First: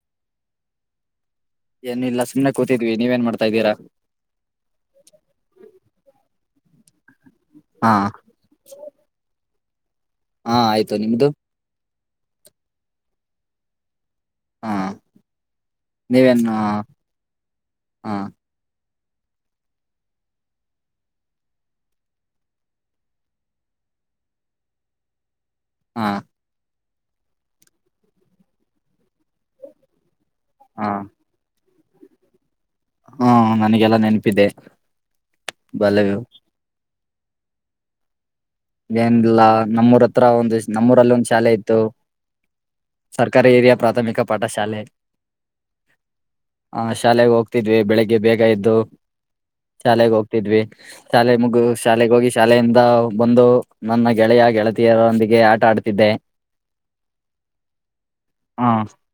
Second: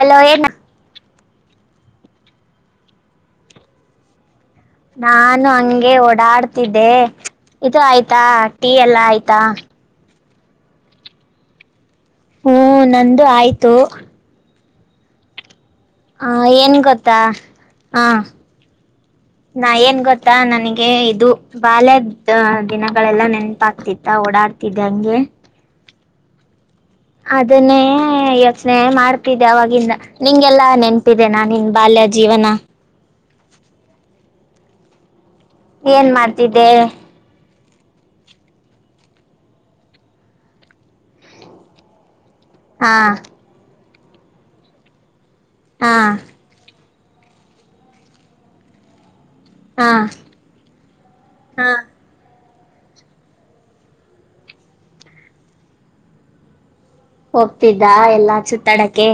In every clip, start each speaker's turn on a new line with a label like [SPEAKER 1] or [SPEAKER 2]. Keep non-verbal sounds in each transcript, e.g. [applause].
[SPEAKER 1] Hello ಏನು
[SPEAKER 2] ಏನಿಲ್ಲ ಸುನೆ ಕೂತಿದ್ವಿ ನೀವೇನ್ ಮಾಡ್ತಾ ಇದೀರಾ
[SPEAKER 1] ನಾನು ಹಂಗೆ ಓಡಾಡ್ತಿದ್ದೆ ಇದು
[SPEAKER 2] ಹಾ
[SPEAKER 1] ಆಯ್ತಾ ಟೀ ಎಲ್ಲ ಆಯ್ತಾ
[SPEAKER 2] ಹಾ ಆಯ್ತು ನಿಮ್ದು
[SPEAKER 1] ಹೂ ನಂದು ಆಯ್ತು
[SPEAKER 2] ಹಾ
[SPEAKER 1] ಹ
[SPEAKER 2] ನೀವೇನ್ ಹಾ
[SPEAKER 1] ಏನ್ ಗೊತ್ತಾ ಹಾ ನಾ ಏನ್ ಗೊತ್ತಾ ನನಗೆ ಇದು ಬಾಲ್ಯದ ದಿನಗಳೆಲ್ಲ ನೆನಪಾಗ್ತಿತ್ತ ಓಡಾಡ್ತಿದ್ದ ಹಂಗೆ
[SPEAKER 2] ಹಾ
[SPEAKER 1] ಅದನ್ನೇ ಯೋಚನೆ ಮಾಡ್ತಿದ್ದೆ ಅವಾಗಿಂದ ನಿಂಗೆಲ್ಲಾ
[SPEAKER 2] ಹಾ
[SPEAKER 1] ನೆನ್ಪ ದೆ ನಾನ್ ನಿಂಗನ್ ಬಾಲ್ಯ ಜೀವನ
[SPEAKER 2] ಹಾ ನನಗೆಲ್ಲ ನೆನಪಿದ್ದೆ
[SPEAKER 1] ಏನ್ ಮಾಡ್ತಿದ್ದೆ
[SPEAKER 2] ಏನ್ಿಲ್ಲಾ ನಮ್ಮೂರ್ ಹತ್ರ ಒಂದ್ ನಮ್ಮೂರಲ್ಲಿ ಒಂದ್ ಶಾಲೆ ಇತ್ತು
[SPEAKER 1] ಹಾ
[SPEAKER 2] ಸರ್ಕಾರಿ ಹಿರಿಯಾ ಪ್ರಾಥಮಿಕ ಪಾಠಶಾಲೆ
[SPEAKER 1] ಹಾ
[SPEAKER 2] ಹ ಶಾಲೆಗೆ ಹೋಗ್ತಿದ್ವಿ ಬೆಳಿಗ್ಗೆ ಬೇಗ ಇದ್ದು
[SPEAKER 1] ಹಾ
[SPEAKER 2] ಶಾಲೆೆಗೆ ಹೋಗ್ತಿದ್ವಿ ಶಾಲೆ ಮುಗು
[SPEAKER 1] ಹಾ
[SPEAKER 2] ಶಾಲೆೆಗೆ ಹೋಗಿ ಶಾಲೆಯಿಂದ ಬಂದು ನನ್ನ ಗೆಳೆಯ ಗೆಳತಿಯರೊಂದಿಗೆ ಆಟ ಆಡ್ತಿದ್ದೆ
[SPEAKER 1] ಹೋಗ್ತಿದ್ದ ಎಲ್ಲಾ
[SPEAKER 2] ಹಾ
[SPEAKER 1] ಸುತ್ತಾಡಕ್ಕೆ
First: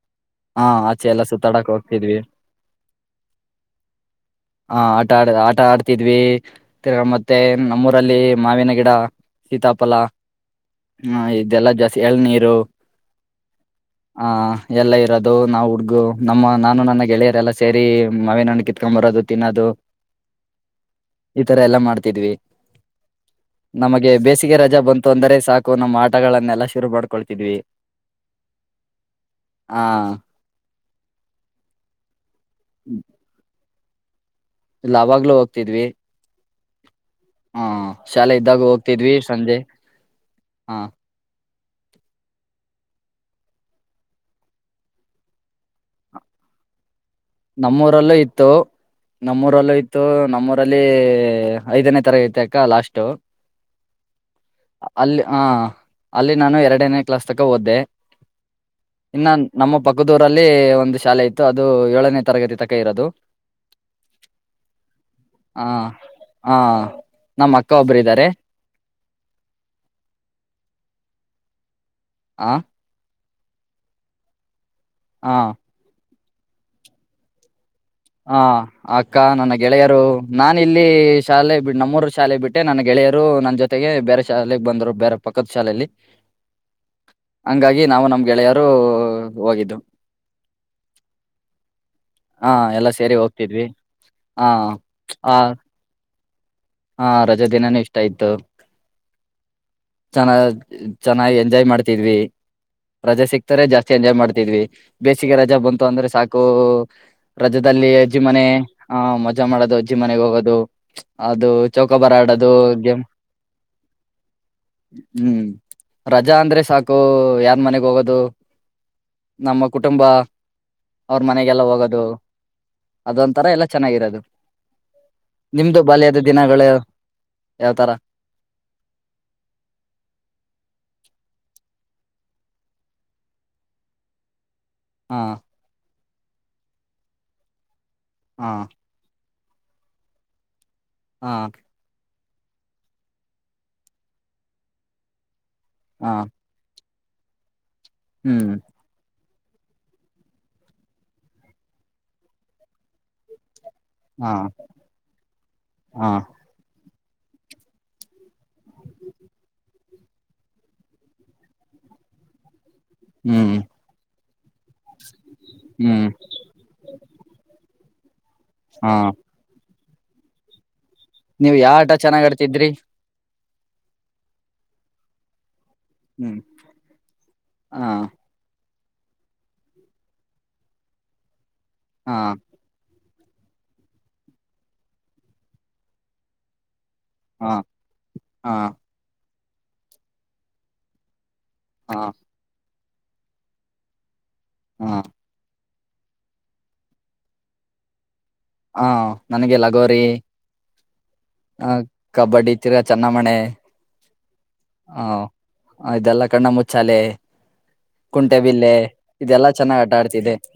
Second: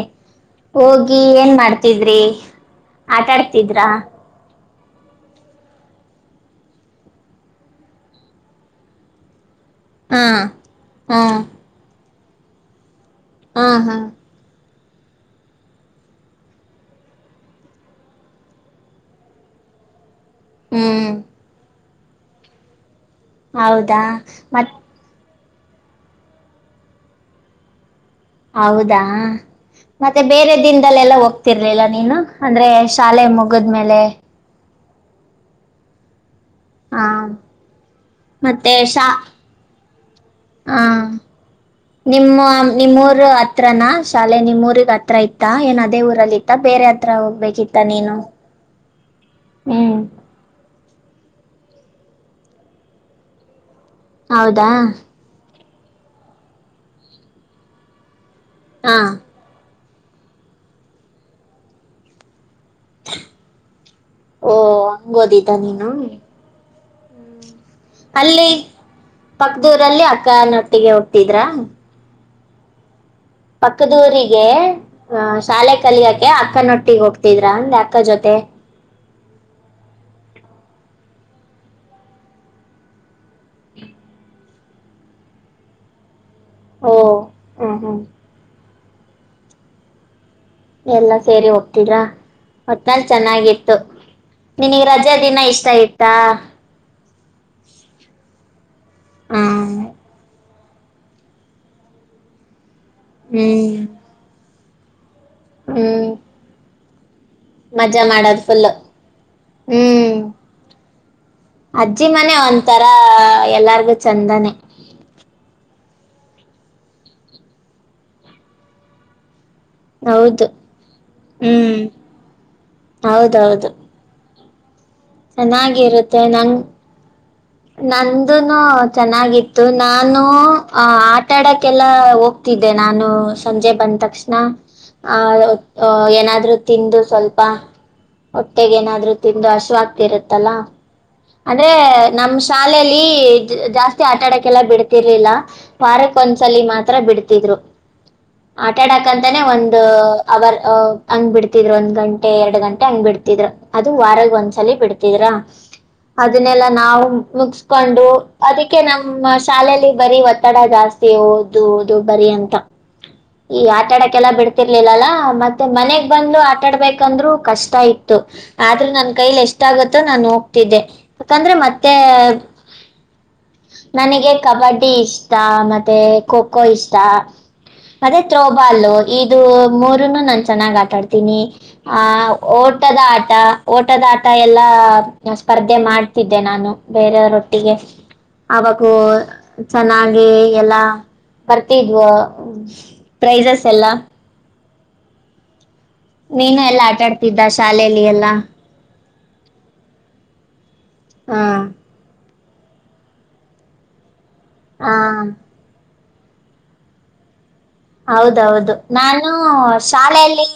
[SPEAKER 2] ಹಾ ಆಚೆ
[SPEAKER 1] ಹೋಗಿ
[SPEAKER 2] ಎಲ್ಲ
[SPEAKER 1] ಏನ್
[SPEAKER 2] ಸುತ್ತಾಡಕ್ ಹೋಗ್ತಿದ್ವಿ
[SPEAKER 1] ಮಾಡ್ತಿದ್ರಿ ಆಟಾ ಆಡ್ತಿದ್ರಾ
[SPEAKER 2] ಹ ಆಟ ಆಡ್ ಆಟ ಆಡ್ತಿದ್ವಿ ಇರ್ಗಾ ಮತ್ತೆ ನಮ್ಮೂರಲ್ಲಿ ಮಾವಿನ ಗಿಡ ಸೀತಾಫಲ
[SPEAKER 1] ಹಾ ಹಾ
[SPEAKER 2] ಹ ಇದೆಲ್ಲಾ ಜಾಸ್ತಿ ಎಳನೀರು
[SPEAKER 1] ಹಾ ಹಾ
[SPEAKER 2] ಎಲ್ಲ ಇರೋದು ನಾವು ಹುಡ್ಗು ನಮ್ಮ ನಾನು ನನಗೆ ಗೆಳೆಯರೆಲ್ಲ ಸೇರಿ ಮಾವಿನ ಹಣ್ಣ ಕಿತ್ಕೊಂಬರೋದು ತಿನ್ನೋದು
[SPEAKER 1] ಹ್ಮ್
[SPEAKER 2] ಈ ತರ ಎಲ್ಲಾ ಮಾಡ್ತಿದ್ವಿ
[SPEAKER 1] ಹೌದಾ
[SPEAKER 2] ನಮಗೆ ಬೇಸಿಗೆ
[SPEAKER 1] ಮತ್
[SPEAKER 2] ರಜಾ ಬಂತು ಅಂದರೆ ಸಾಕು ನಮ್ಮ ಆಟಗಳನ್ನೆಲ್ಲ ಶುರು ಮಾಡ್ಕೊಳ್ತಿದ್ವಿ
[SPEAKER 1] ಹೌದಾ
[SPEAKER 2] ಆ
[SPEAKER 1] ಮತ್ತೆ ಬೇರೆ ದಿನದಲ್ಲೆಲ್ಲ ಹೋಗ್ತಿರ್ಲಿಲ್ಲ ನೀನು ಅಂದ್ರೆ ಶಾಲೆ ಮುಗದ್ಮೇಲೆ
[SPEAKER 2] ಇಲ್ಲ ಅವಾಗ್ಲೂ ಹೋಗ್ತಿದ್ವಿ
[SPEAKER 1] ಹಾ
[SPEAKER 2] ಹಾ ಶಾಲೆ ಇದ್ದಾಗ
[SPEAKER 1] ಮತ್ತೆ
[SPEAKER 2] ಹೋಗ್ತಿದ್ವಿ ಸಂಜೆ ಹ
[SPEAKER 1] ಹಾ ನಿಮ್ಮ್ ನಿಮ್ಮೂಊರ್ ಹತ್ರನಾ ಶಾಲೆ ನಿಮ್ಮ್ ಊರಿಗೆ ಹತ್ರ ಇತ್ತ ಏನ್ ಅದೇ ಊರಲ್ಲಿ ಇತ್ತ ಬೇರೆ ಹತ್ರ ಹೋಗ್ಬೇಕಿತ್ತ ನೀನು
[SPEAKER 2] ನಮ್ಮೂರಲ್ಲೂ ಇತ್ತು ನಮ್ಮೂರಲ್ಲೂ
[SPEAKER 1] ಹ್ಮ್
[SPEAKER 2] ಇತ್ತು ನಮ್ಮೂರು ರಲ್ಲಿ ಐದನೇ ತರ ತೆ ಅಕ್ಕ ಲಾಸ್ಟ್
[SPEAKER 1] ಹೌದಾ
[SPEAKER 2] ಅಲ್ಲಿ ಆ ಅಲ್ಲಿ ನಾನು ಎರಡನೇ ಕ್ಲಾಸ್ ತಕ್ಕ ಓದ್ದೆ
[SPEAKER 1] ಹಾ
[SPEAKER 2] ಇನ್ನ ನಮ್ಮ ಪಕ್ಕದೂರಲ್ಲಿ ಒಂದು ಶಾಲೆ ಇತ್ತು ಅದು ಏಳನೇ ತರಗತಿ ತ
[SPEAKER 1] ಓ ಹಂಗ ಓದಿದ್ದ ನೀನು
[SPEAKER 2] ಹಾ ನಮ್ಮ ಅಕ್ಕ ಒಬ್ರ ಇ
[SPEAKER 1] ಅಲ್ಲಿ ಪಕ್ದೂರಲ್ಲಿ ಅಕ್ಕನೊಟ್ಟಿಗೆ ಹೋಗ್ತಿದ್ರ
[SPEAKER 2] ಆ
[SPEAKER 1] ಪಕ್ಕದಊರಿಗೆ
[SPEAKER 2] ಹ
[SPEAKER 1] ಆಹ ಶಾಲೆ ಕಲಿಯಕೆ ಅಕ್ಕನೊಟ್ಟಿಗೆ ಹೋಗ್ತಿದ್ರ ಅಂದ ಅ
[SPEAKER 2] ಹಾ ಅಕ್ಕ ನನ್ನ ಗೆಳೆಯರು ನಾನು ಇಲ್ಲಿ ಶಾಲೆ ಬಿ ನಮ್ಮೂರು ಶಾಲೆ ಬಿಟ್ಟೆ ನನ್ನ ಗೆಳೆಯರು ನನ್ನ ಜೊತೆ ಬೇರೆ ಶಾಲೆಗೆ ಬಂದ್ರು ಬೇರೆ ಪಕ್ಕದ ಶಾಲೆಯಲ್ಲಿ
[SPEAKER 1] [inaudible] ಹ್ಮ್
[SPEAKER 2] ಹಂಗಾಗಿ
[SPEAKER 1] ಹ್ಮ್
[SPEAKER 2] ನಾವು ನಮ್ ಗೆಳೆಯರು ಹೋಗಿದ್ದು
[SPEAKER 1] ಎಲ್ಲಾ ಸೇರಿ ಹೋಗ್ತರಾ
[SPEAKER 2] ಹ ಎಲ್ಲ
[SPEAKER 1] ಮತ್ತನಲ್
[SPEAKER 2] ಸೇರಿ ಹೋಗ್ತಿದ್ವಿ
[SPEAKER 1] ಚೆನ್ನಾಗಿತ್ತು
[SPEAKER 2] ಹ
[SPEAKER 1] ನಿನಗ್ ರಜಾ ದಿನ ಇಷ್ಟ ಚೈತಾ
[SPEAKER 2] ಹಾ ರಜೆ ದಿನಾನೂ ಇಷ್ಟ ಆಯ್ತು
[SPEAKER 1] ಹ್ಮ್
[SPEAKER 2] ಚನ್ನ ಚೆನ್ನಾಗ್ ಎಂಜಾಯ್ ಮಾಡ್ತಿದ್ವಿ ರಜಾ ಸಿಕ್ತಾರೆ
[SPEAKER 1] ಹ್ಮ್
[SPEAKER 2] ಜಾಸ್ತಿ ಎಂಜಾಯ್ ಮಾಡ್ತಿದ್ವಿ ಬೇಸಿಗೆ ರಜಾ ಬಂತು ಅಂದ್ರೆ
[SPEAKER 1] ಹ್ಮ್
[SPEAKER 2] ಸಾಕು ರಜದಲ್ಲಿ
[SPEAKER 1] ಮಜಾ ಮಾಡೋದು
[SPEAKER 2] ಅಜಿಮ್ಮನೆ
[SPEAKER 1] ಫುಲ್ಲು
[SPEAKER 2] ಆಹ ಮಜಾ ಮಾಡೋದು
[SPEAKER 1] ಹ್ಮ್
[SPEAKER 2] ಅಜಿಮ್ಮನೆಗ್ ಹೋಗೋದು ಅದು
[SPEAKER 1] ಅಜ್ಜಿ
[SPEAKER 2] ಚೌಕಬಾರ
[SPEAKER 1] ಮನೆ
[SPEAKER 2] ಆಡೋದು
[SPEAKER 1] ಒಂತರ
[SPEAKER 2] ಗೇಮ್
[SPEAKER 1] ಎಲ್ಲಾರ್ಗು ಚಂದಾನೇ
[SPEAKER 2] ಹ್ಮ್ ರಜಾ ಅಂದ್ರೆ ಸಾಕು ಯಾರ್ ಮನೆಗ್ ಹೋಗೋದು ನಮ್ಮ ಕುಟುಂಬ
[SPEAKER 1] ಹೌದು
[SPEAKER 2] ಅವ್ರ ಮನೆಗೆಲ್ಲ
[SPEAKER 1] ಹ್ಮ್
[SPEAKER 2] ಹೋಗೋದು ಅದೊಂಥರ ಎಲ್ಲ
[SPEAKER 1] ಹೌದೌದು
[SPEAKER 2] ಚೆನ್ನಾಗಿರೋದು ನಿಮ್ದು ಬಾಲ್ಯದ
[SPEAKER 1] ಚೆನ್ನಾಗಿರುತ್ತೆ ನಂಗ್
[SPEAKER 2] ದಿನಗಳು ಯಾವ್ತರ
[SPEAKER 1] ನಂದುನು ಚೆನ್ನಾಗಿತ್ತು ನಾನು ಆ ಆಟ ಆಡಕ್ಕೆಲ್ಲ ಹೋಗ್ತಿದ್ದೆ ನಾನು ಸಂಜೆ ಬಂದ ತಕ್ಷಣ
[SPEAKER 2] ಹ
[SPEAKER 1] ಆ ಏನಾದ್ರು ತಿಂದು ಸ್ವಲ್ಪ
[SPEAKER 2] ಹ
[SPEAKER 1] ಹೊಟ್ಟೆಗೆ ಏನಾದ್ರು ತಿಂದು ಹಶವಕ್ತಿ ಇರುತ್ತಲ್ಲ
[SPEAKER 2] ಹ
[SPEAKER 1] ಅಂದ್ರೆ ನಮ್ಮ ಶಾಲಲಿ ಜಾಸ್ತಿ ಆಟ ಆಡಕ್ಕೆಲ್ಲ ಬಿಡ್ತಿರ್ಲಿಲ್ಲ ವಾರಕ್ಕ
[SPEAKER 2] ಹ
[SPEAKER 1] ಚಲಿ ಮಾತ್ರ ಬಿಡ್ತಿದ್ರು
[SPEAKER 2] ಹ್ಮ್
[SPEAKER 1] ಆಟ ಆಡಕಂತಾನೆ ಒಂದ್ ಅವರ್ ಅ ಹಂಗ್ ಬಿಡ್ತಿದ್ ಒಂದ್ ಗಂಟೆ ಎರಡ್ ಗಂಟೆ ಹಂಗ್ ಬಿಡ್ತಿದ್ರು. ಅದು
[SPEAKER 2] ಹ
[SPEAKER 1] ವಾರಗ್ ಒಂದ್ಸಲಿ ಬಿಡ್ತಿದ್ರ
[SPEAKER 2] ಹ
[SPEAKER 1] ಅದನ್ನೆಲ್ಲಾ ನಾವು ಮುಗ್ಸ್ಕೊಂಡು ಅದಕ್ಕೆ ನಮ್ಮ ಶಾಲೆಯಲ್ಲಿ ಬರೀ ಒತ್ತಡ ಜಾಸ್ತಿ ಓ ದು ಓದು ಬರಿ ಅಂತ.
[SPEAKER 2] ಹ್ಮ್
[SPEAKER 1] ಈ ಆಟಾಡಕ್ಕೆಲ್ಲ ಬಿಡ್ತಿರ್ಲಿಲ್ಲಲ್ಲ ಮತ್ತೆ ಮನೆಗ್
[SPEAKER 2] ಹ್ಮ್
[SPEAKER 1] ಬಂದು ಆಟ ಆಡ್ಬೇಕಂದ್ರು ಕಷ್ಟ ಇತ್ತು
[SPEAKER 2] ಹ
[SPEAKER 1] ಆದ್ರೂ ನನ್ ಕೈಲಿ ಎಷ್ಟ ಆಗುತ್ತೋ ನಾನು ಹೋಗ್ತಿದ್ದೆ. ಯಾಕಂದ್ರೆ
[SPEAKER 2] ನೀವು ಯಾವ್ ಆಟ
[SPEAKER 1] ಮತ್ತೆ
[SPEAKER 2] ಚೆನ್ನಾಗ್ ಆಡ್ತಿದ್ರಿ.
[SPEAKER 1] ನನಗೆ ಕಬಡ್ಡಿ ಇಷ್ಟ ಮತ್ತೆ
[SPEAKER 2] ಹ್ಮ್
[SPEAKER 1] ಖೋ ಖೋ ಇಷ್ಟ
[SPEAKER 2] ಹಾ
[SPEAKER 1] ಪ ತ್ರೋಬಾಲ್ ಇದು ಮೂರನ್ನು ನಾ ಚೆನ್ನಾಗ್ ಆಟಾಡ್ತೀನಿ ಆ
[SPEAKER 2] ಹಾ
[SPEAKER 1] ಓ ಟದ ಆಟ ಓಟದ ಆಟ ಎಲ್ಲಾ ಸ್ಪರ್ಧೆ ಮಾಡ್ತಿದ್ದೆ ನಾನು.
[SPEAKER 2] ಹಾ
[SPEAKER 1] ಬೇರೆಯವರೊಟ್ಟಿಗೆ
[SPEAKER 2] ಹಾ
[SPEAKER 1] ಅವಗೂ ಚೆನ್ನಾಗಿ ಎಲ್ಲಾ
[SPEAKER 2] ಹಾ
[SPEAKER 1] ಬರ್ತಿದ್ವು ಪ್ರೈಸಸ್ ಎಲ್ಲಾ.
[SPEAKER 2] ಹಾ
[SPEAKER 1] ನೀನು ಎಲ್ಲಾ ಆಟಾಡ್ತಿದ್ದ ಶಾಲೆಯಲ್ಲಿ ಎಲ್ಲಾ?
[SPEAKER 2] ಹ ನನ್ಗೆ ಲಗೋರಿ.
[SPEAKER 1] ಹಾ
[SPEAKER 2] ಹ ಕಬಡ್ಡಿ ತಿರ್ಗ ಚೆನ್ನಮಣೆ
[SPEAKER 1] ಹಾ
[SPEAKER 2] ಹ ಇದೆಲ್ಲಾ ಕಣ್ಣ ಮುಚ್ಚಾಲೆ.
[SPEAKER 1] ಹೌದೌದು
[SPEAKER 2] ಕುಂಟೆಬಿಲ್ಲೆ
[SPEAKER 1] ನಾನು
[SPEAKER 2] ಇದೆಲ್ಲಾ ಚೆನ್ನಾಗ್ ಆಟ ಆಡ್ತಿದ್ದೆ
[SPEAKER 1] ಶಾಲೆಯಲ್ಲಿ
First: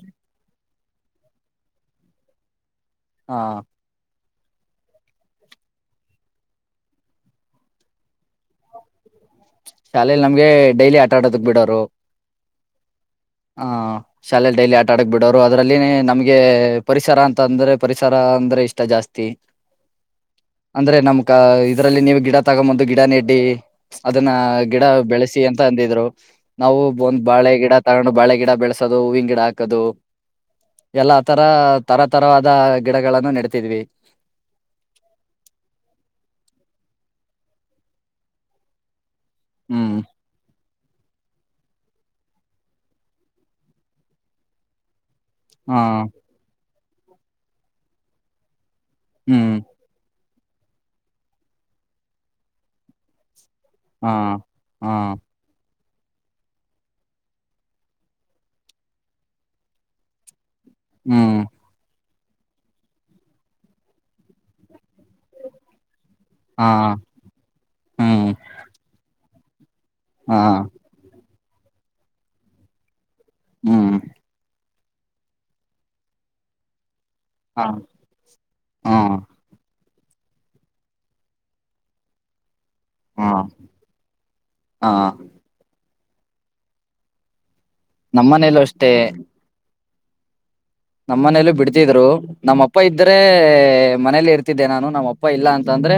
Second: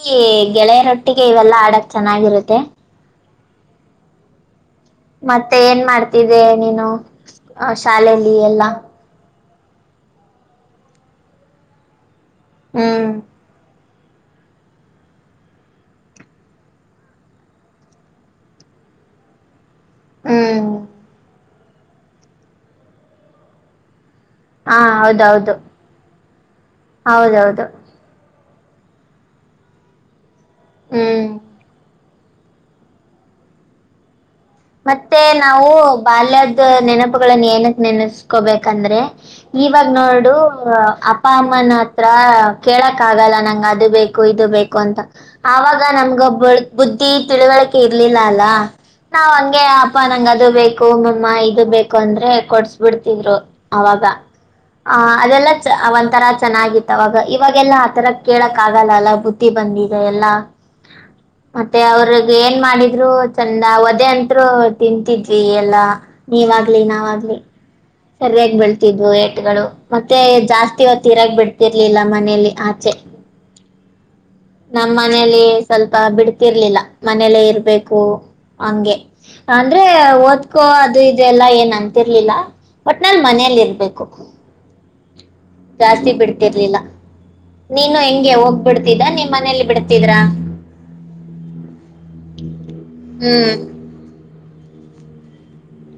[SPEAKER 1] ಗೆಳೆಯರೊಟ್ಟಿಗೆ ಇವೆಲ್ಲಾ ಆಡಕ್ ಚೆನ್ನಾಗಿರುತ್ತೆ.
[SPEAKER 2] ಹಾ
[SPEAKER 1] ಮತ್ತೆ ಏನ್ ಮಾಡ್ತಿದ್ದೆ ನೀನು ಶಾಲೆಲ್ಲಿ ಎಲ್ಲಾ.
[SPEAKER 2] ಶಾಲೇಲಿ ನಮ್ಗೆ ಡೈಲಿ ಆಟ ಆಡೋದಕ್ ಬಿಡೋರು.
[SPEAKER 1] ಹ್ಮ್
[SPEAKER 2] ಹ ಶಾಲೆೆಯಲ್ಲಿ ಡೈಲಿ ಆಟ ಆಡಕ್ ಬಿಡೋರು, ಅದ್ರಲ್ಲಿ ನಮ್ಗೆ ಪರಿಸರ ಅಂತ ಅಂದ್ರೆ ಪರಿಸರ ಅಂದ್ರೆ ಇಷ್ಟ ಜಾಸ್ತಿ.
[SPEAKER 1] ಹ
[SPEAKER 2] ಅಂದ್ರೆ ನಮ್ಕ ಇದ್ರಲ್ಲಿ ನೀವು ಗಿಡ ತಗೊಂಬಂದು ಗಿಡ ನೆಟ್ಟಿ ಅದನ್ನ
[SPEAKER 1] ಹಾ
[SPEAKER 2] ಗಿಡ ಬೆಳೆಸಿ
[SPEAKER 1] ಹೌದೌದು
[SPEAKER 2] ಅಂತ ಅಂದಿದ್ರು ನಾವು ಒಂದ್ ಬಾಳೆ
[SPEAKER 1] ಹೌದೌದು
[SPEAKER 2] ಗಿಡ ತಗೊಂಡು ಬಳೆ ಗಿಡ ಬೆಳೆಸೋದು ಹೂವಿನ ಗಿಡ ಹಾಕದು ಎಲ್ಲಾ
[SPEAKER 1] ಹ್ಮ್
[SPEAKER 2] ಆತರ ತರ ತರವಾದ ಗಿಡಗಳನ್ನು ನೆಡ್ತಿದ್ವಿ.
[SPEAKER 1] ಮತ್ತೆ ನಾವು ಬಾಲ್ಯದ ನೆನಪುಗಳನ್ನ ಏನಕ್ ನೆನಸ್ಕೊಬೇಕಂದ್ರೆ ಇವಾಗ
[SPEAKER 2] ಹ್ಮ್
[SPEAKER 1] ನೋಡು ಅಪ್ಪ ಅಮ್ಮನ ಹತ್ರ ಕೇಳಕ್ ಆಗಲ್ಲ ನಂಗೆ ಅದು ಬೇಕು ಇದು ಬೇಕು ಅಂತ
[SPEAKER 2] ಹಾ
[SPEAKER 1] ಆವಾಗ ನಮ್ಗೊಬ್ಬಳ್ ಬುದ್ಧಿ ತಿಳಿವಳಿಕೆ ಇರ್ಲಿಲ್ಲ ಅಲ್ಲಾ. ನಾವ್
[SPEAKER 2] ಹ್ಮ್
[SPEAKER 1] ಹಂಗೆ ಅಪ್ಪ ನಂಗ್ ಅದು ಬೇಕು ಮಮ್ಮ ಇದು ಬೇಕು ಅಂದ್ರೆ ಕೊಡ್ಸ್ ಬಿಡ್ತಿದ್ರು. ಆವಾಗ
[SPEAKER 2] ಹಾ ಹಾ
[SPEAKER 1] ಆ ಅದೆಲ್ಲ ಒಂಥರ ಚೆನ್ನಾಗಿತ್ತು ಅವಾಗ ಇವಾಗೆಲ್ಲ ಆತರ ಕೇಳಕ್ ಆಗಲ್ಲ ಅಲ್ಲ ಬುದ್ಧಿ ಬಂದಿದೆ ಎಲ್ಲ. [unintelligible]
[SPEAKER 2] ಹ್ಮ್
[SPEAKER 1] ಮತ್ತೆ ಅವ್ರಗ್ ಏನ್ ಮಾಡಿದ್ರು ಚಂದ ಒದೆೆ ಅಂತ್ರು ತಿಂತಿದ್ವಿ ಎಲ್ಲಾ.
[SPEAKER 2] ಹಾ
[SPEAKER 1] ನೀವಾಗ್ಲಿ ನಾವಾಗ್ಲಿ
[SPEAKER 2] ಹ್ಮ್
[SPEAKER 1] ಸರಿಯಾಗಿ ಬೆಳ್ತಿದ್ವು ಏಟ್ಗಳು ಮತ್ತೆ
[SPEAKER 2] ಹಾ
[SPEAKER 1] ಜಾಸ್ತಿ ತೀರಾಗ ಬಿಡ್ತಿರ್ಲಿಲ್ಲ ಮನೇೆಲ್ಲಿ ಆಚೆ.
[SPEAKER 2] ಹ್ಮ್
[SPEAKER 1] ನಮ್ಮನೇಲಿ ಸ್ವಲ್ಪ ಬಿಡ್ತಿರ್ಲಿಲ್ಲ ಮನೇಲ್ಲೇ
[SPEAKER 2] ಹಾ
[SPEAKER 1] ಇರ್ಬೇಕು ಹಂಗೆ.
[SPEAKER 2] ಹಾ
[SPEAKER 1] ಅಂದ್ರೆ ಓದ್ಕೋ ಅದು ಇದು ಎಲ್ಲ ಏನ್ ಅಂತಿರ್ಲಿಲ್ಲ ಒಟ್ನಲ್
[SPEAKER 2] ಹಾ
[SPEAKER 1] ಮನೇಲಿ ಇರ್ಬೇಕು.
[SPEAKER 2] ಹಾ
[SPEAKER 1] ಜಾಸ್ತಿ ಬಿಡ್ತಿರ್ಲಿಲ್ಲ ನೀನು ಹೆಂಗೆ ಹೋಗ್
[SPEAKER 2] ನಮ್ಮನೇಲ್ಲೂ ಅಷ್ಟೇ
[SPEAKER 1] ಬಿಡ್ತಿದ್ದ ನಿಮ್ ಮನೇಲಿ ಬಿಡ್ತ ತಿದರಾ.
[SPEAKER 2] ನಮ್ಮ ಮನೆಯಲ್ಲೂ ಬಿಡ್ತಿದ್ರು ನಮ್ಮ ಅಪ್ಪ ಇದ್ದರೆ
[SPEAKER 1] ಹ್ಮ್
[SPEAKER 2] ಮನೇಲಿ ಇರ್ತ ತಿದ್ದೆ ನಾನು ನಮ್ಮ ಅಪ್ಪ ಇಲ್ಲ ಅಂತ ಅಂದ್ರೆ.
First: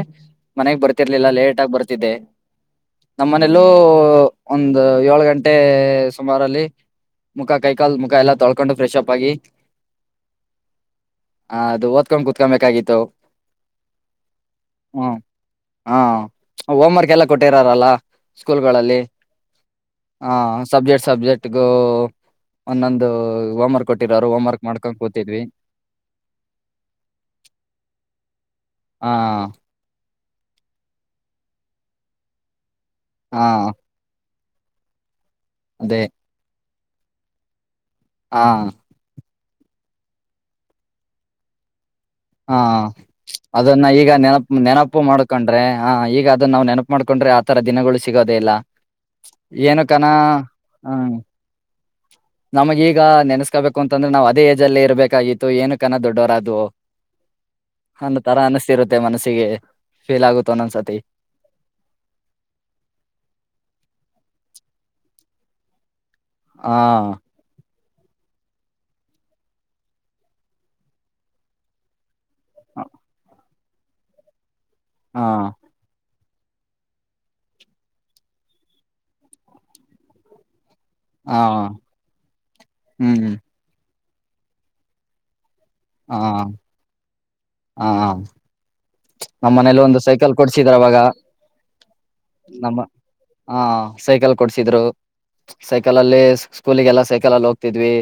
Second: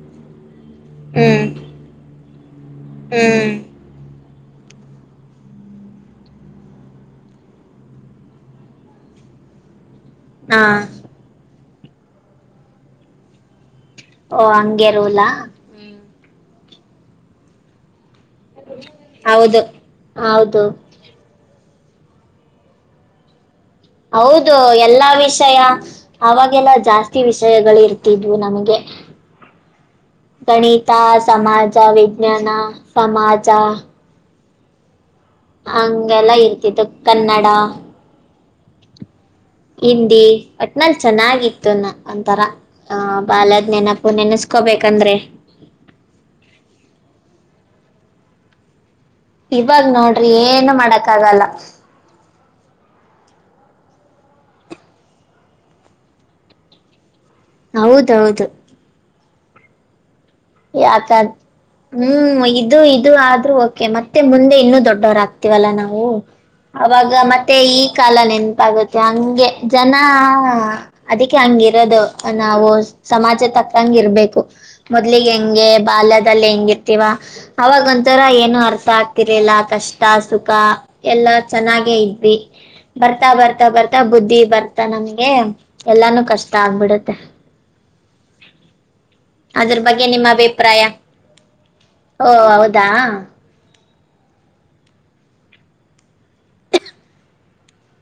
[SPEAKER 2] ಮನೆಗ್ ಬರ್ತಿರ್ಲಿಲ್ಲ
[SPEAKER 1] ಹ್ಮ್
[SPEAKER 2] ಲೇಟ್ ಆಗಿ ಬರ್ತಿದ್ದೆ ನಮ್ಮ
[SPEAKER 1] ಹ್ಮ್
[SPEAKER 2] ಮನೆಲ್ಲೂ ಒಂದು ಏಳ್ ಗಂಟೆ ಸುಮಾರಲ್ಲಿ. ಮುಖ ಕೈಕಾಲ್ ಮುಖ ಎಲ್ಲ ತೊಳ್ಕೊಂಡ ಫ್ರೆಶ್ ಆಪ್ ಆಗಿ.
[SPEAKER 1] ಹಾ.
[SPEAKER 2] ಹ ಅದು ಓದಕೊಂಡ್ ಕುತ್ಕೊಬೇಕಾಗಿತ್ತು.
[SPEAKER 1] ಓ ಹಂಗೆ ರುಲಾ.
[SPEAKER 2] ಹಾ ಹೋಮ್ವರ್ಕ್ ಎಲ್ಲ ಕೊಟ್ಟಿರೊ ಅಲ್ಲಾ. ಸ್ಕೂಲ್ಗಳಲ್ಲಿ
[SPEAKER 1] ಹೌದು
[SPEAKER 2] ಹ
[SPEAKER 1] ಹೌದು
[SPEAKER 2] ಸಬ್ಜೆಕ್ಟ್ ಸಬ್ಜೆಕ್ಟ್. ಗು ಒಂದೊಂದು ಹೋಮ್ವರ್ಕ್ ಕೊಟ್ಟಿರೋರು
[SPEAKER 1] ಹೌದು
[SPEAKER 2] ಹೋಮ್ವರ್ಕ್.
[SPEAKER 1] ಎಲ್ಲಾ ವಿಷಯ ಅವಾಗೆಲ್ಲ ಜಾಸ್ತಿ ವಿಷಯಗಳು ಇರ್ತಿದ್ವು ನಮಗೆ.
[SPEAKER 2] ಹಾ.
[SPEAKER 1] ಗಣಿತ ಸಮಾಜ ವಿಜ್ಞಾನ
[SPEAKER 2] ಹಾ
[SPEAKER 1] ಸಮಾಜ.
[SPEAKER 2] ಅದೇ
[SPEAKER 1] ಹಂಗೆಲ್ಲ ಇರ್ತಿತ್ತು ಕನ್ನಡ.
[SPEAKER 2] ಅ
[SPEAKER 1] ಹಿಂದಿ ಒಟ್ನಲ್ ಚೆನ್ನಾಗಿತ್ತು ನ ಒಂತರ
[SPEAKER 2] ಹಾ
[SPEAKER 1] ಅ ಬಾಲ್ಯದ್ ನೆನಪು ನೆನೆಸ್ಕೋಬೇಕಂದ್ರೆ.
[SPEAKER 2] ಅಂದ್ರೆ ಹ ಈಗ ಅದನ್ನ ನಾವ್ ನೆನಪು ಮಾಡ್ಕೊಂಡ್ರೆ ಆತರ ದಿನಗಳು ಸಿಗೋದೇ ಇಲ್ಲ. ಏನು
[SPEAKER 1] ಇವಾಗ
[SPEAKER 2] ಕನ
[SPEAKER 1] ನೋಡ್ರಿ ಏನು ಮಾಡಕ್ ಆಗಲ್ಲ.
[SPEAKER 2] ನಮಗ ಈಗ ನೆನೆಸ್ಕಬೇಕು ಅಂತಂದ್ರೆ ನಾವ್ ಅದೇ ಏಜ್ ಅಲ್ಲಿ ಇರಬೇಕಾಗಿತ್ತು ಏನ ಕನ ದೊಡ್ಡವರ ಅದೋ. [unintelligible] ತರ
[SPEAKER 1] ಹೌದೌದು
[SPEAKER 2] ಅನಿಸ್ತಿರುತ್ತೆ ಮನಸ್ಸಿಗೆ ಫೀಲ್ ಆಗು
[SPEAKER 1] ಯಾಕ ಹ್ಮ್ ಇದು ಇದು ಆದ್ರೂ ಓಕೆ ಮತ್ತೆ ಮುಂದೆ ಇನ್ನುೂ ದೊಡ್ಡವರ ಆಗ್ತಿವಲ್ಲ ನಾವು.
[SPEAKER 2] ಹಾ
[SPEAKER 1] ಅವಾಗ ಮತ್ತ ತ್ತೆ ಈ ಕಾಲ ನೆನಪಾಗುತ್ತೆ ಹಂಗೆ ಜನ ಅದಕ್ಕೆ ಹಂಗ ಇರೋದು. ನಾವು ಸಮಾಜ ತಕ್ಕಂಗ ಇರ್ಬೇಕು
[SPEAKER 2] ಹಾ
[SPEAKER 1] ಮೊದಲಿಗೆ ಹೆಂಗೆ ಬಾಲ್ಯದಲ್ಲಿ ಹೆಂಗೆ ತೀವ ಅವಾಗ ಒಂಥರ ಏನು ಅರ್ಥ ಆಗ್ತಿರ್ಲಿಲ್ಲ ಕಷ್ಟ ಸುಖ. ಎಲ್ಲಾ
[SPEAKER 2] ಹಾ
[SPEAKER 1] ಚೆನ್ನಾಗೆ ಇದ್ವಿ ಬರ್ತಾ
[SPEAKER 2] ಹ್ಮ್
[SPEAKER 1] ಬರ್ತಾ ಬರ್ತಾ ಬುದ್ಧಿ ಬರ್ತಾ ನಮಗೆ ಎಲ್ಲಾನು ಕಷ್ಟ ಆಗ್ಬಿಡುತ್ತೆ.
[SPEAKER 2] ಹ ಹ. ನಮ್ಮ
[SPEAKER 1] ಅದ್ರ
[SPEAKER 2] ಮನೇಲಿ ಒಂದು
[SPEAKER 1] ಬಗ್ಗೆ ನಿಮ್ಮ
[SPEAKER 2] ಸೈಕಲ್ ಕೊಡ್ಸಿದ್ರ
[SPEAKER 1] ಅಭಿಪ್ರಾಯ
[SPEAKER 2] ಅವಾಗ
[SPEAKER 1] ಓ
[SPEAKER 2] ನಮ್ಮ.
[SPEAKER 1] ಹೌದಾ
[SPEAKER 2] ಹಾ ಸೈಕಲ್ ಕೊಡ್ಸಿದ್ರು. ಸೈಕಲ ಅಲ್ಲಿ ಸ್ಕೂಲಿಗೆಲ್ಲಾ ಸೈಕಲ್ ಅಲ್ಲಿ ಹೋಗ್ತಿದ್ವಿ.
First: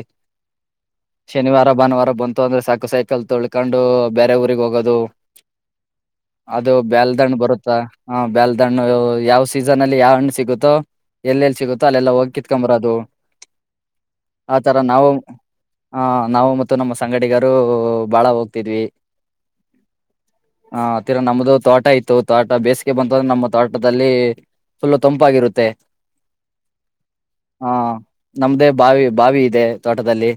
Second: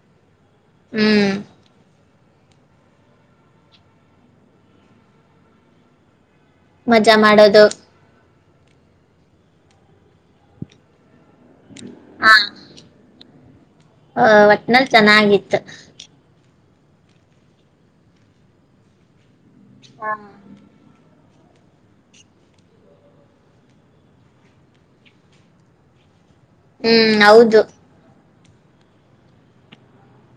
[SPEAKER 1] ಹ್ಮ್
[SPEAKER 2] ಶನಿವಾರ ಭಾನುವಾರ ಬಂತು ಅಂದ್ರೆ ಸಾಕು ಸೈಕಲ್ ತೊಳ್ಕೊಂಡು ಬೇರೆ ಊರಿಗೆ ಹೋಗೋದು. ಅದು
[SPEAKER 1] ಮಜಾ
[SPEAKER 2] ಬ್ಯಾಲ್ದಂಡ್
[SPEAKER 1] ಮಾಡೋದು
[SPEAKER 2] ಬರುತ್ತಾ. ಹಾ ಬೆಲ್ದ ಹಣ್ಣು ಯಾವ್ ಸೀಸನ್ ಅಲ್ಲಿ ಯಾವ್ ಹಣ್ಣು ಸಿಗುತ್ತೋ ಎಲ್ಲೆಲ್ಲಿ ಸಿಗೊ ತಾಲ ಎಲ್ಲ ಹೋಗಿ
[SPEAKER 1] ಹಾ
[SPEAKER 2] ಕಿತಕೊಂದ ಬರೋದು ಆತರ
[SPEAKER 1] ಒಟ್ನಲ್ಲಿ
[SPEAKER 2] ನಾವು.
[SPEAKER 1] ಚೆನ್ನಾಗಿತ್ತು
[SPEAKER 2] ಹ ನಾವು ಮತ್ತು ನಮ್ಮ ಸಂಗಡಿಗರು ಬಾಳ ಹೋಗ್ತಿದ್ವಿ.
[SPEAKER 1] ಹ್.
[SPEAKER 2] ಹ ತೀರ ನಮ್ದು ತೋಟ ಇತ್ತು ತೋಟ ಬೇಸಿಗೆ ಬಂತಂದ್ರೆ ನಮ್ಮ ತೋಟದಲ್ಲಿ ಫುಲ್ ತಂಪಾಗಿರುತ್ತೆ.
[SPEAKER 1] ಹ್ಮ್ ಹೌದು
[SPEAKER 2] ಹಾ ನಮ್ದೇ ಬಾವಿ ಬಾವಿ ಇದೆ ತೋಟದಲ್ಲಿ.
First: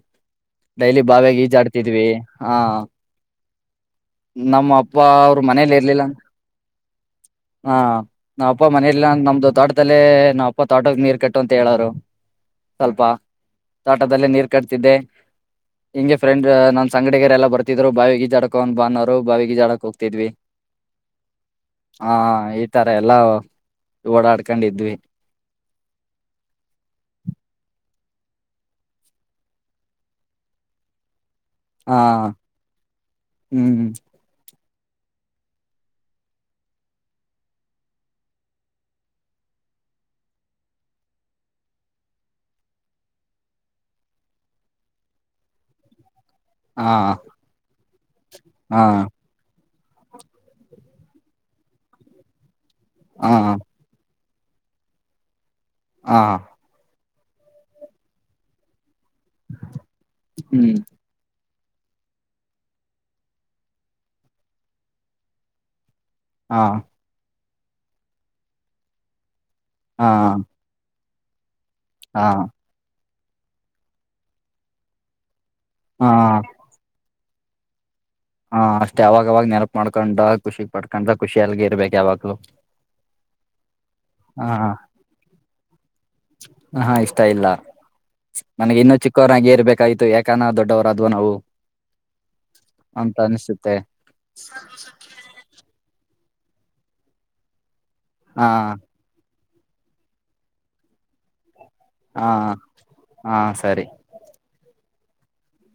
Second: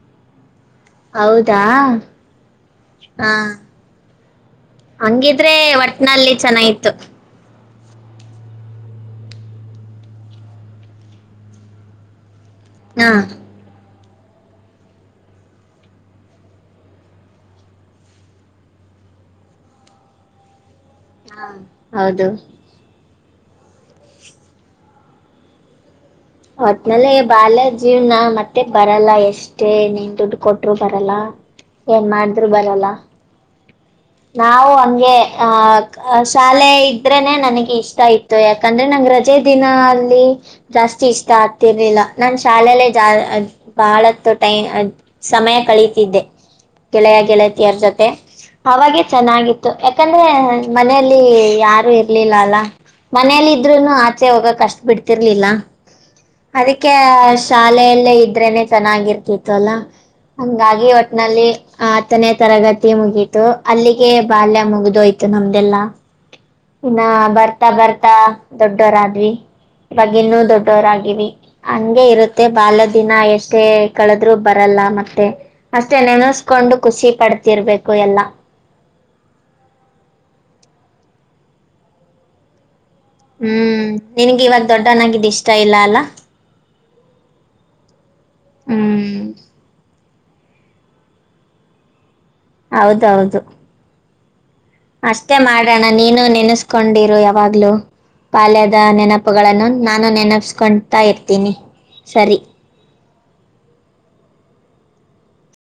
[SPEAKER 2] ಡೈಲಿ ಬಾವಾಗ
[SPEAKER 1] ಹೌದಾ
[SPEAKER 2] ಈಜಾಡ್ತಿದ್ವಿ ಹ
[SPEAKER 1] ಹಾ
[SPEAKER 2] ನಮ್ಮ ಅಪ್ಪ ಅವರು
[SPEAKER 1] ಹಂಗಿದ್ರೆ
[SPEAKER 2] ಮನೇಲಿ ಇರ್ಲಿಲ್ಲ ಅನ್-
[SPEAKER 1] ಒಟ್ನಲ್ಲಿ ಚೆನ್ನಾಗಿತ್ತು
[SPEAKER 2] ಹಾ ನಾವ ಅಪ್ಪ ಮನೇಲಿ ನ ನಮ್ದು ತೋಟದಲ್ಲೇ ನಾವ ಅಪ್ಪ ತೋಟದ ನೀರ್ ಕಟ್ಟು ಅಂತ ಹೇಳೋರು ಸ್ವಲ್ಪ
[SPEAKER 1] ಹಾ
[SPEAKER 2] ತೋಟದದಲ್ಲಿ ನೀರ್ ಕಟ್ತಿದ್ದೆ ಹಿಂ ಫ್ರೆಂಡ್ ನ್ಂಗಡಿಗರ ಎಲ್ಲ ಬತಿದ್ರು ಬಾವಿಗಿ ಜಡಕ ಅ ಬಾನರು ಬಾವಿಗಿಜಡಕ ಹೋಗ್ತಿದ್ವಿ ಹ
[SPEAKER 1] ಹೌದು
[SPEAKER 2] ಇತರ ಎಲ್ಲಾ ಓಡಾಡ್ಕೊಂಡಿದ್ವಿ
[SPEAKER 1] ಹೊಟ್ ಮೇಲೆ ಬಾಲ್ಯ ಜೀವ್ನ ಮತ್ತೆ ಬರಲ್ಲ ಎಷ್ಟು ಅಷ್ಟೇ ನೀನ್ ದುಡ್ಡು ಕೊಟ್ಟರು ಬರಲ್ಲ
[SPEAKER 2] ಹಾ
[SPEAKER 1] ಏನ್ ಮಾಡ್ರು ಬರಲ್ಲ
[SPEAKER 2] ಹ್ಮ್ ಹ್ಮ್
[SPEAKER 1] ನಾವು ಹಂಗೆ ಆಹ ಶಾಲೆ ಇದ್ರೇನೆ ನನಗೆ ಇಷ್ಟ ಇತ್ತು ಯಾಕಂದ್ರೆ ನಂಗಗೆ ರಜೆ ದಿನ ಅಲ್ಲಿ ಜಾಸ್ತಿ ಇಷ್ಟ ಆಗ್ತಿರ್ಲಿಲ್ಲ ನನ್ ಶಾಲೆಲ್ಲೇ ಜಾ ಬಾಳತ್ತು ಟೈಮ್ ಸಮಯ ಕಳತಿದ್ದೆ
[SPEAKER 2] ಹಾ
[SPEAKER 1] ಗೆಳೆಯ ಗೆಳತಿಯರ ಜೊತೆ
[SPEAKER 2] ಹಾ
[SPEAKER 1] ಅವಾಗೆ ಚೆನ್ನಾಗಿತ್ತು ಯಾಕಂದ್ರೆ ಮನೆಯಲ್ಲಿ ಯಾರು ಇರ್ಲಿಲ್ಲ ಅಲ್ಲ ಮನೇೆಯಲ್ಲಿ
[SPEAKER 2] ಹಾ
[SPEAKER 1] ಇದ್ರುನು ಆಚೆ ಹೋಗ ಕಷ್ಟ ಬಿಡ್ತಿರ್ಲಿಲ್ಲ
[SPEAKER 2] ಹ
[SPEAKER 1] ಅದಕ್ಕೆ ಶಾಲೆಯಲ್ಲೇ ಇದ್ರೇನೆ ಚೆನ್ನಾಗಿರ್ತಿತ್ತು ಅಲ್ಲಾ
[SPEAKER 2] ಹ್ಮ್
[SPEAKER 1] ಹಂಗಾಗಿ ಒ ನಲ್ಲಿ ಹತ್ತನೇ ತರಗತಿ ಮುಗಿ ಅಲ್ಲಿಗೆ ಬಾಲ್ಯ ಮುಗಿದು ಆಯ್ತು ನಮ್ದಲ್ಲಾ
[SPEAKER 2] ಹಾ
[SPEAKER 1] ನ ಬರ್ತಾ ಬರ್ತಾ ದೊಡ್ಡವರ ಆದ್ವಿ
[SPEAKER 2] ಹಾ
[SPEAKER 1] ಇವಾಗ ಇನ್ನುೂ ದೊಡ್ಡೋರಗವಿ ಹಂಗೆ
[SPEAKER 2] ಹಾ
[SPEAKER 1] ಇರುತ್ತೆ ಬಾಲ್ ದಿನ ಎಷ್ಟೇ ಕಳೆದ್ರು ಬರಲ್ಲ ಮತ್ತೆ ಅಷ್ಟೆ
[SPEAKER 2] ಹಾ
[SPEAKER 1] ನೆನೆಸ್ಕೊಂಡು ಖುಷಿ ಪಡ್ತಿರ್ಬೇಕು ಎಲ್ಲಾ
[SPEAKER 2] ಹಾ ಅಷ್ಟೇ ಯಾವಾಗ ಅವಾವಾಗ ನೆನಪ ಮಾಡ್ಕೊಂಡ್ ಖುಷಿ ಪಡ್ಕೊಂಡ ಖುಷಿ ಅಲ್ಗ ಇರ್ಬೇಕಕ್ ಯಾಗಲೂ
[SPEAKER 1] ಹ್ಮ್ ನನ್ಗೆ ಇವಾಗ ದೊಡ್ಡವನಾಗಿದ್ ಇಷ್ಟ ಇಲ್ಲ ಅಲ್ಲಾ
[SPEAKER 2] ಹ ಇಷ್ಟ ಇಲ್ಲ ನನ್ಗೆ ಇನ್ನೂ
[SPEAKER 1] ಹ್ಮ್
[SPEAKER 2] ಚಿಕ್ಕವರಾಗಿ ಏರ್ಬೇಕಾಯ್ತು ಯಾಕೆ ಕನ ದೊಡ್ಡವರಾದ್ವ ನಾವು ಅಂತ
[SPEAKER 1] ಹೌದೌದು
[SPEAKER 2] ಅನಿಸುತ್ತೆ
[SPEAKER 1] ಅಷ್ಟೇ ಮಾಡೋಣ ನೀನು ನೆನೆಸ್ಕೊಂಡಿರು ಯಾವಾಗ್ಲುೂ
[SPEAKER 2] ಹಾ
[SPEAKER 1] ಪಾಲ್ಯದ ನೆನಪ ಹಪ್ಪುಗಳನ್ನು ನಾನು ನೆನಪಸ್ಕೊತಾ ಇರ್ತೀನಿ
[SPEAKER 2] ಹಾ
[SPEAKER 1] ಸರಿ
[SPEAKER 2] ಹಾ ಸರಿ